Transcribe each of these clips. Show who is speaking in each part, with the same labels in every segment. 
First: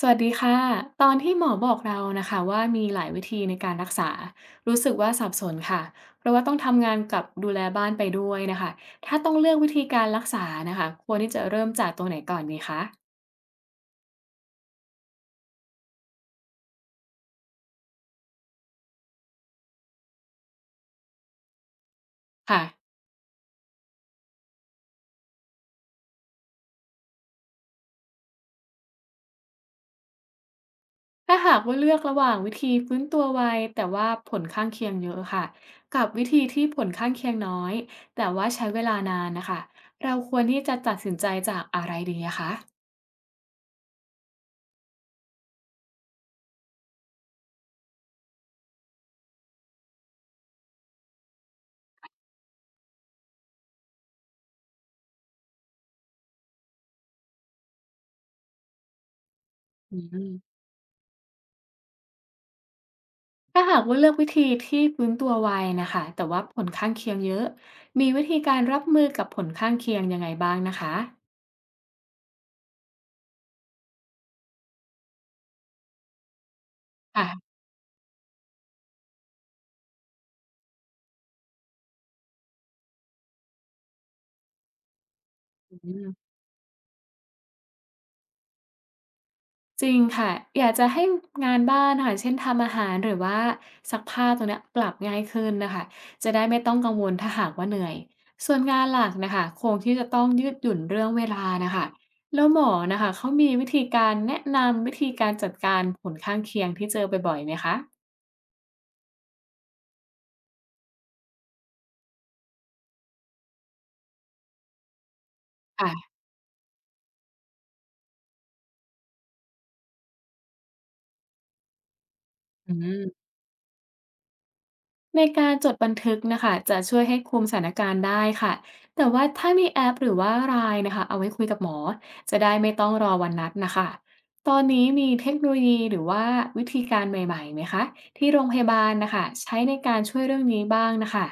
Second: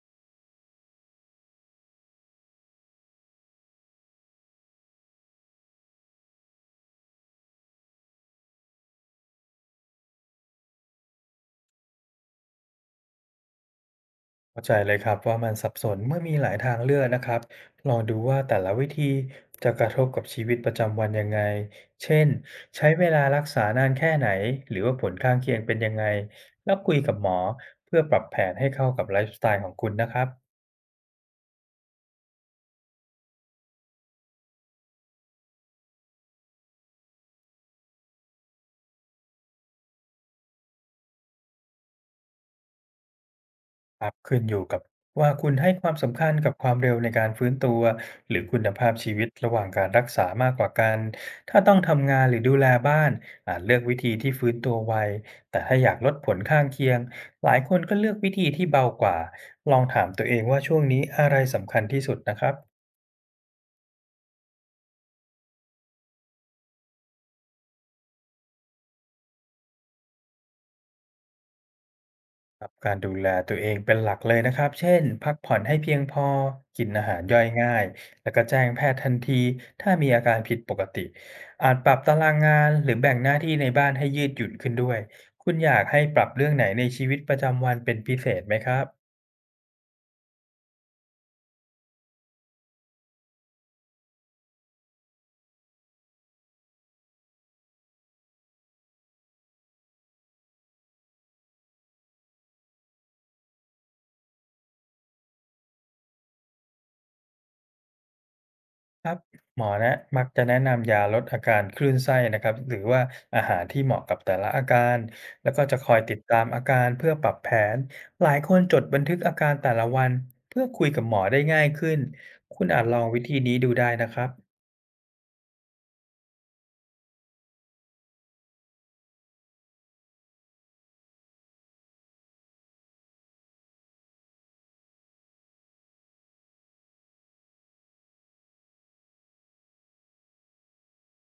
Speaker 1: สวัสดีค่ะตอนที่หมอบอกเรานะคะว่ามีหลายวิธีในการรักษารู้สึกว่าสับสนค่ะเพราะว่าต้องทำงานกับดูแลบ้านไปด้วยนะคะถ้าต้องเลือกวิธีการรักษานะคะควรที่จะเริ่มจากตัวไหนก่อนดีคะ
Speaker 2: เข้าใจเลยครับว่ามันสับสนเมื่อมีหลายทางเลือกนะครับลองดูว่าแต่ละวิธีจะกระทบกับชีวิตประจำวันยังไงเช่น
Speaker 1: ค่ะ
Speaker 2: ใช้เวลารักษานานแค่ไหนหรือว่าผลข้างเคียงเป็นยังไงแล้วคุยกับหมอเพื่อปรับแผนให้เข้ากับไลฟ์สไตล์ของคุณนะครับ
Speaker 1: ถ้าหากว่าเลือกระหว่างวิธีฟื้นตัวไวแต่ว่าผลข้างเคียงเยอะค่ะกับวิธีที่ผลข้างเคียงน้อยแต่ว่าใช้เวลานานนะคะเราควรที่จะตัดสินใจจากอะไรดีอะคะ
Speaker 2: ครับขึ้นอยู่กับว่าคุณให้ความสำคัญกับความเร็วในการฟื้นตัวหรือคุณภาพชีวิตระหว่างการรักษามากกว่ากันถ้าต้องทำงานหรือดูแลบ้านอาจเลือกวิธีที่ฟื้นตัวไวแต่ถ้าอยากลดผลข้างเคียงหลายคนก็เลือกวิธีที่เบากว่าลอง
Speaker 1: อื
Speaker 2: ถามตัวเอ
Speaker 1: ม
Speaker 2: งว่าช่วงนี้อะไรสำคัญที่สุดนะครับ
Speaker 1: ถ้าหากว่าเลือกวิธีที่ฟื้นตัวไวนะคะแต่ว่าผลข้างเคียงเยอะมีวิธีการรับมือกับผลข้างเคียงยังไงบ้างนะคะ
Speaker 2: ครับการดูแลตัวเองเป็นหลักเลยนะครับ เช่น พักผ่อนให้เพียงพอกินอาหารย่อย
Speaker 1: ค่ะ
Speaker 2: ง่าย แล้วก็แจ้งแพทย์ทันทีถ้ามีอาการผิดปกติ อาจปรับตารางงานหรือแบ่งหน้าที่ในบ้านให้ยืดหยุ่นขึ้นด้วย คุณอยาก
Speaker 1: อื
Speaker 2: ให้
Speaker 1: ม
Speaker 2: ปรับเรื่องไหนในชีวิตประจำวันเป็นพิเศษไหมครับ
Speaker 1: จริงค่ะอยากจะให้งานบ้าน่ค่ะเช่นทำอาหารหรือว่าซักผ้าตัวเนี้ยปรับง่ายขึ้นนะคะจะได้ไม่ต้องกังวลถ้าหากว่าเหนื่อยส่วนงานหลักนะคะคงที่จะต้องยืดหยุ่นเรื่องเวลานะคะแล้วหมอนะคะเขามีวิธีการแนะนำวิธีการจัดการผลข้างเคียงที่เจอบ่อยๆไหมคะ
Speaker 2: ครับหมอแนะมักจะแนะนำยาลดอาการคลื่นไส้นะครับหรือว่าอาหารที่เหมาะกับแต่ละอาการแล้วก็จะคอย
Speaker 1: ค่ะ
Speaker 2: ติดตามอาการเพื่อปรับแผนหลายคนจดบันทึกอาการแต่ละวันเพื่อคุยกับหมอได้ง่ายขึ้นคุณ
Speaker 1: อื
Speaker 2: อาจลองวิ
Speaker 1: ม
Speaker 2: ธีนี้ดูได้นะครับ
Speaker 1: ในการจดบันทึกนะคะจะช่วยให้คุมสถานการณ์ได้ค่ะแต่ว่าถ้ามีแอปหรือว่าไ i น e นะคะเอาไว้คุยกับหมอจะได้ไม่ต้องรอวันนัดนะคะตอนนี้มีเทคโนโลยีหรือว่าวิธีการใหม่ๆไหมคะที่โรงพยาบาลนะคะใช้ในการช่วยเรื่องนี้บ้างนะคะ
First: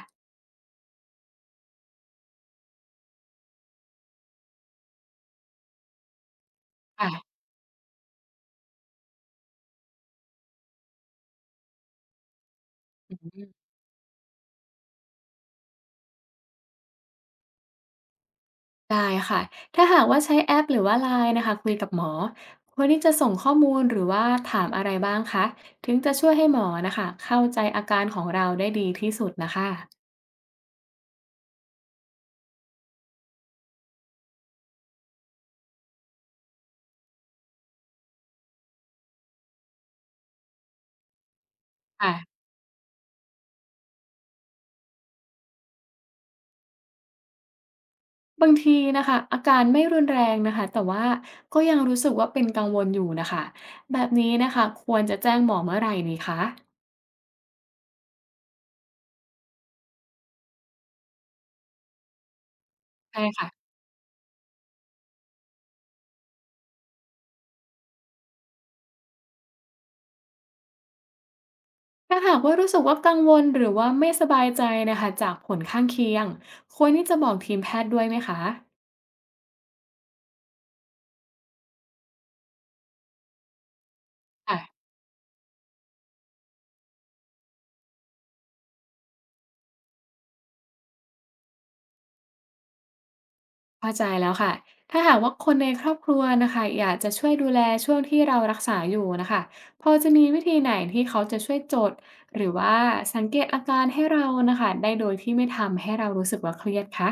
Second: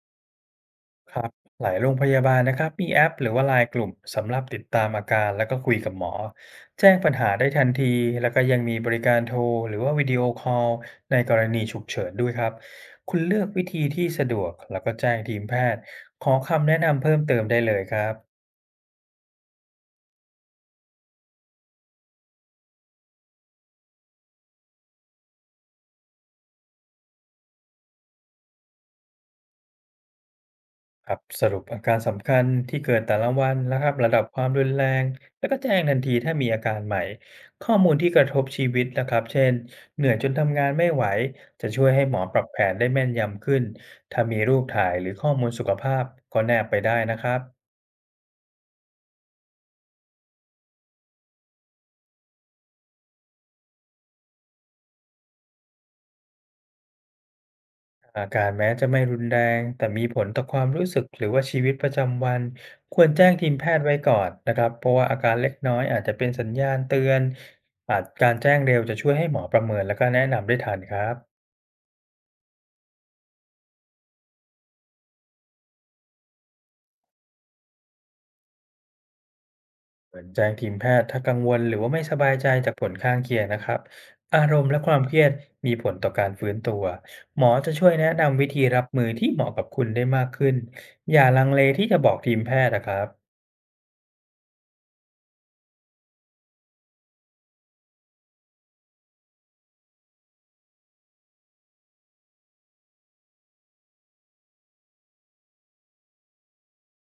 Speaker 2: ครับหลายโรงพยาบาลนะครับมีแอปหรือว่าไลน์กลุ่มสำหรับติดตามอาการแล้วก็คุยกับหมอแจ้งปัญหา
Speaker 1: ค่ะ
Speaker 2: ได้ทันทีแล้วก็ยังมีบริการโทรหรือว่าวิดีโอคอลในกรณีฉุกเฉินด้วยครับคุณเลือกวิธีที่สะดวกแล้วก็แจ้งทีมแพทย์ขอคำแนะนำเพิ่มเติมได้เลยครับ
Speaker 1: ได้ค่ะถ้าหากว่าใช้แอปหรือว่า LINE นนะคะคุยกับหมอควรที่จะส่งข้อมูลหรือว่าถามอะไรบ้างคะถึงจะช่วยให้หมอนะคะเข้าใจอาการของเราได้ดีที่สุดนะคะ
Speaker 2: ครับสรุปอาการสำคัญที่เกิดแต่ละวันนะครับระดับความรุนแรงแล้วก็แจ้งทันทีถ้ามีอาการใหม่ข้อมูลที่กระทบชีวิตนะครับเช่นเหนื่อยจนทำงานไม่ไหวจะช่วยให้หมอป
Speaker 1: ค่ะ
Speaker 2: รับแผนได้แม่นยำขึ้นถ้ามีรูปถ่ายหรือข้อมูลสุขภาพก็แนบไปได้นะครับ
Speaker 1: บางทีนะคะอาการไม่รุนแรงนะคะแต่ว่าก็ยังรู้สึกว่าเป็นกังวลอยู่นะคะแบบนี้นะคะควรจะแจ้งหมอเมื่อไหร่ดีคะ
Speaker 2: อาการแม้จะไม่รุนแรงแต่มีผลต่อความรู้สึกหรือว่าชีวิตประจำวันควร
Speaker 1: ใช่
Speaker 2: แจ้งที
Speaker 1: ค่ะ
Speaker 2: มแพทย์ไว้ก่อนนะครับเพราะว่าอาการเล็กน้อยอาจจะเป็นสัญญาณเตือนอาจการแจ้งเร็วจะช่วยให้หมอประเมินแล้วก็แนะนำได้ทันครับ
Speaker 1: ถ้าหากว่ารู้สึกว่ากังวลหรือว่าไม่สบายใจนะคะจากผลข้างเคียงควรที่จะบอกทีมแพทย์ด้วยไหมคะ
Speaker 2: เหมือนแจ้งทีมแพทย์ถ้ากังวลหรือว่าไม่สบายใจจากผลข้างเคียงนะครับอารมณ์และ
Speaker 1: ค่ะ
Speaker 2: ความเครียดมีผลต่อการฟื้นตัวหมอจะช่วยแนะนำวิธีรับมือที่เหมาะกับคุณได้มากขึ้นอย่าลังเลที่จะบอกทีมแพทย์นะครับ
Speaker 1: เข้าใจแล้วค่ะถ้าหากว่าคนในครอบครัวนะคะอยากจะช่วยดูแลช่วงที่เรารักษาอยู่นะคะพอจะมีวิธีไหนที่เขาจะช่วยจดหรือว่าสังเกตอาการให้เรานะคะได้โดยที่ไม่ทำให้เรารู้สึกว่าเครียดคะ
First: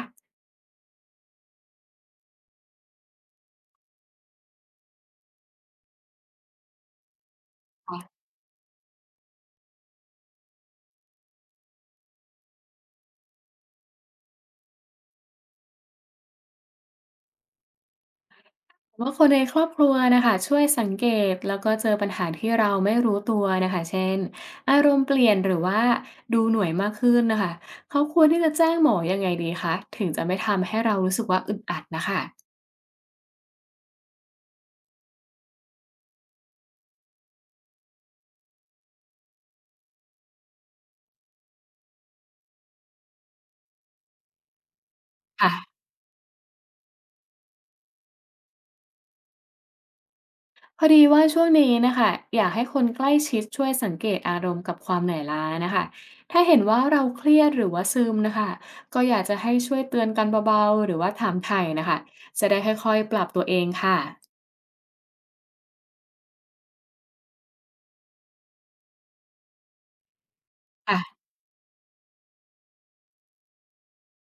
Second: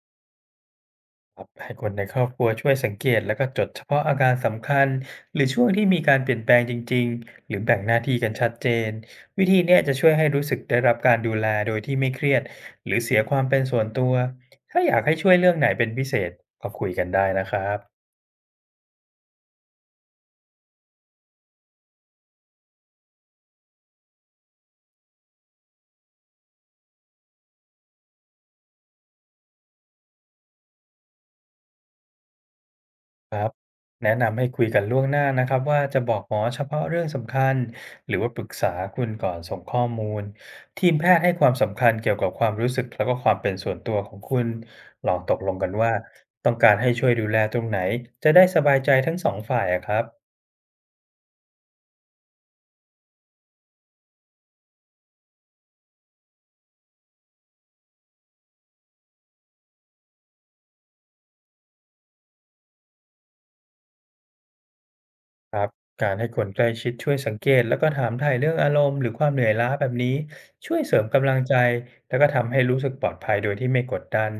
Speaker 2: ให้คนในครอบครัวช่วยสังเกตแล้วก็จดเฉพาะอาการสำคัญหรือช่วงที่มีการเปลี่ยนแปลงจริงๆหรือแบ่งหน้าที่
Speaker 1: ค่ะ
Speaker 2: กันชัดเจนวิธีเนี้ยจะช่วยให้รู้สึกได้รับการดูแลโดยที่ไม่เครียดหรือเสียความเป็นส่วนตัวถ้าอยากให้ช่วยเรื่องไหนเป็นพิเศษก็คุยกันได้นะครับ
Speaker 1: ว่าคนในครอบครัวนะคะช่วยสังเกตแล้วก็เจอปัญหาที่เราไม่รู้ตัวนะคะเช่นอารมณ์เปลี่ยนหรือว่าดูหน่วยมากขึ้นนะคะเขาควรที่จะแจ้งหมอยังไงดีคะถึงจะไม่ทำให้เรารู้สึกว่าอึดอัดนะคะ
Speaker 2: ครับแนะนำให้คุยกันล่วงหน้านะครับว่าจะบอกหมอเฉพาะเรื่องสำคัญหรือว่าปรึกษาคุณก่อนส่งข้อมูลทีมแพทย์ให้ความสำคัญเกี่ยวกับความรู้สึกแล้วก็ความเป็นส่วนตัวของคุณลองตกล
Speaker 1: ค่ะ
Speaker 2: งกันว่าต้องการให้ช่วยดูแลตรงไหนจะได้สบายใจทั้งสองฝ่ายอะครับ
Speaker 1: พอดีว่าช่วงนี้นะคะอยากให้คนใกล้ชิดช่วยสังเกตอารมณ์กับความเหนื่อยล้านะคะถ้าเห็นว่าเราเครียดหรือว่าซึมนะคะก็อยากจะให้ช่วยเตือนกันเบาๆหรือว่าถามไถ่นะคะจะได้ค่อยๆปรับตัวเองค่ะ
Speaker 2: ครับการให้คนใกล้ชิดช่วยสังเกตแล้วก็ถามถ่ายเรื่องอารมณ์หรือความเหนื่อยล้าแบบนี้ช่วยเสริม
Speaker 1: ค่ะ
Speaker 2: กำลังใจแล้วก็ทำให้รู้สึกปลอดภัยโดยที่ไม่กดดัน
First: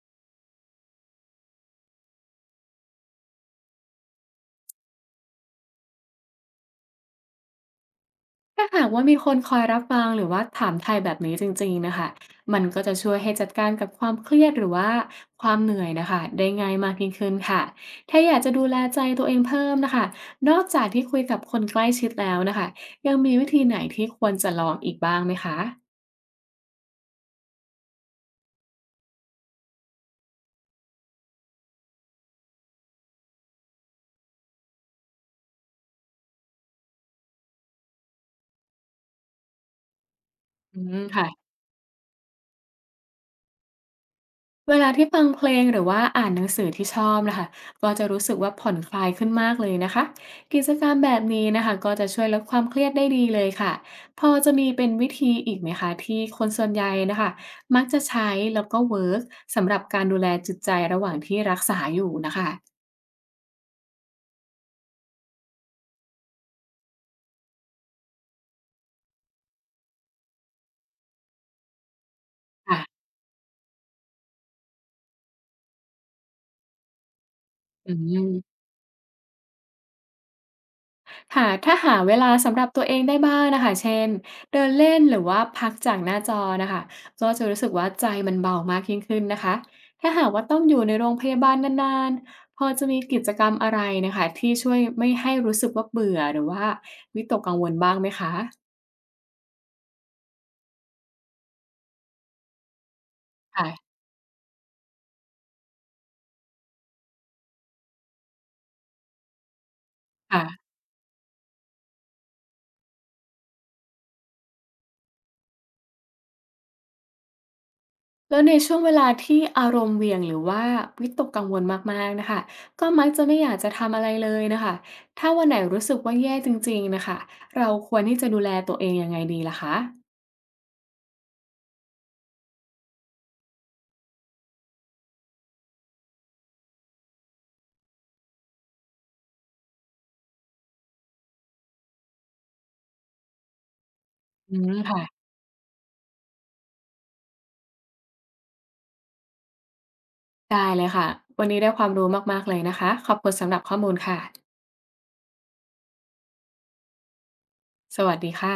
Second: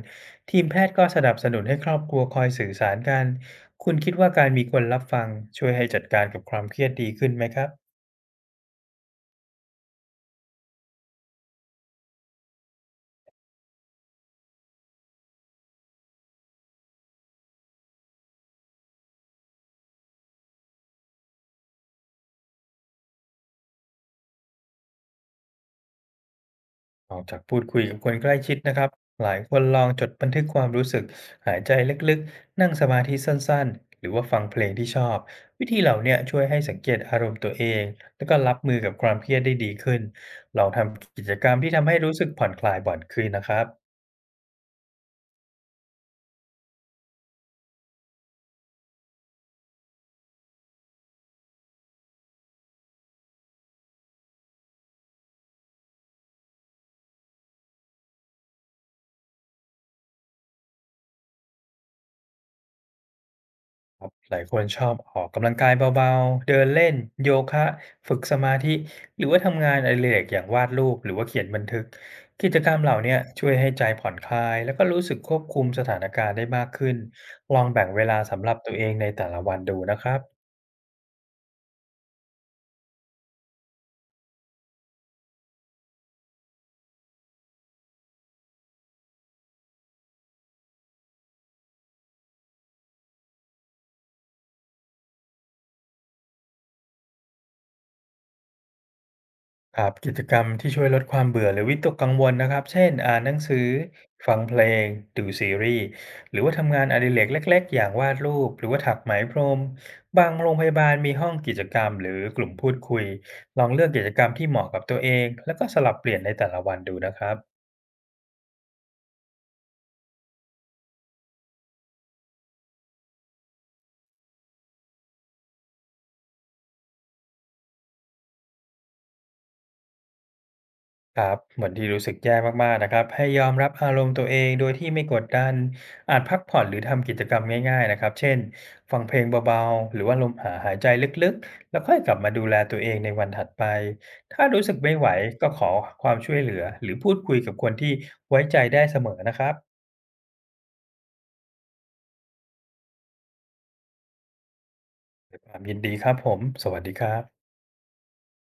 Speaker 2: ทีมแพทย์ก็สนับสนุนให้ครอบครัวคอยสื่อสารกันคุณคิดว่าการมีคนรับฟังช่วยให้จัดการกับความเครียดดีขึ้นไหมครับ
Speaker 1: ถ้าหากว่ามีคนคอยรับฟังหรือว่าถามไทยแบบนี้จริงๆนะคะมันก็จะช่วยให้จัดการกับความเครียดหรือว่าความเหนื่อยนะคะได้ง่ายมากยิ่งขึ้นค่ะถ้าอยากจะดูแลใจตัวเองเพิ่มนะคะนอกจากที่คุยกับคนใกล้ชิดแล้วนะคะยังมีวิธีไหนที่ควรจะลองอีกบ้างไหมคะ
Speaker 2: ออกจากพูดคุยกับคนใกล้ชิดนะครับหลายคนลองจดบันทึกความรู้สึกหายใจลึกๆนั่งสมาธิสั้นๆหรือว่าฟังเพลงที่ชอบวิธีเหล่าเนี้ยช่วยให้สังเกตอารมณ์ตัวเองแล้วก็รับมือกับความเครียดได้ดีขึ้นลอง
Speaker 1: อื
Speaker 2: ท
Speaker 1: ม
Speaker 2: ำกิ
Speaker 1: ค่ะ
Speaker 2: จกรรมที่ทำให้รู้สึกผ่อนคลายบ่อนคืนนะครับ
Speaker 1: เวลาที่ฟังเพลงหรือว่าอ่านหนังสือที่ชอบนะคะก็จะรู้สึกว่าผ่อนคลายขึ้นมากเลยนะคะกิจกรรมแบบนี้นะคะก็จะช่วยลดความเครียดได้ดีเลยค่ะพอจะมีเป็นวิธีอีกไหมคะที่คนส่วนใหญ่นะคะมักจะใช้แล้วก็เวิร์กสำหรับการดูแลจิตใจระหว่างที่รักษาอยู่นะคะ
Speaker 2: ครับหลายคนชอบออกกำลังกายเบาๆ เดินเล่นโยคะฝึกสมาธิหรือว่าทำงานอดิเรกอย่างวาดรูปหรือว่าเขียนบันทึกกิจกรรมเหล่า
Speaker 1: ค่ะ
Speaker 2: เนี้ยช่วยให้ใจผ่อนคลายแล้วก็รู้สึกควบคุมสถานการณ์ได้มากขึ้นลองแบ่ง
Speaker 1: อื
Speaker 2: เวลาสำหรับ
Speaker 1: ม
Speaker 2: ตัวเองในแต่ละวันดูนะครับ
Speaker 1: ค่ะถ้าหาเวลาสำหรับตัวเองได้บ้างนะคะเช่นเดินเล่นหรือว่าพักจากหน้าจอนะคะก็จะรู้สึกว่าใจมันเบามากยิ่งขึ้นนะคะถ้าหากว่าต้องอยู่ในโรงพยาบาลนานๆพอจะมีกิจกรรมอะไรนะคะที่ช่วยไม่ให้รู้สึกว่าเบื่อหรือว่าวิตกกังวลบ้างไหมคะ
Speaker 2: ครับกิจกรรมที่ช่วยลดความเบื่อหรือวิตกกังวลนะครับเช่นอ่านหนังสือ
Speaker 1: ค่ะ
Speaker 2: ฟังเพลง ดูซีรีส์ หรือว่าทำงานอดิเรกเล็กๆ อย่างวาดรูป หรือว่าถักไหมพรม บาง
Speaker 1: ค่ะ
Speaker 2: โรงพยาบาลมีห้องกิจกรรมหรือกลุ่มพูดคุย ลองเลือกกิจกรรมที่เหมาะกับตัวเอง แล้วก็สลับเปลี่ยนในแต่ละวันดูนะครับ
Speaker 1: แล้วในช่วงเวลาที่อารมณ์เหวี่ยงหรือว่าวิตกกังวลมากๆน่ะค่ะก็มักจะไม่อยากจะทำอะไรเลยน่ะค่ะถ้าวันไหนรู้สึกว่าแย่จริงๆน่ะค่ะเราควรที่จะดูแลตัวเองยังไงดีล่ะคะ
Speaker 2: ครับวันที่รู้สึกแย่มากๆนะครับให้ยอมรับอารมณ์ตัวเองโดยที่ไม่กดดันอาจพักผ่อนหรือทำกิจกรรมง่ายๆนะครับเช่นฟังเพลงเบาๆหรือว่าลมหาหายใจลึกๆแล้วค่อยกลับมาดูแลตัวเองในวันถัดไปถ้า
Speaker 1: อื
Speaker 2: รู้
Speaker 1: ม
Speaker 2: สึกไม่
Speaker 1: ค่ะ
Speaker 2: ไหวก็ขอความช่วยเหลือหรือพูดคุยกับคนที่ไว้ใจได้เสมอนะครับ
Speaker 1: ได้เลยค่ะวันนี้ได้ความรู้มากๆเลยนะคะขอบคุณสำหรับข้อมูลค่ะ
Speaker 2: ด้วยความยินดีครับผมสวัสดีครับ
Speaker 1: สวัสดีค่ะ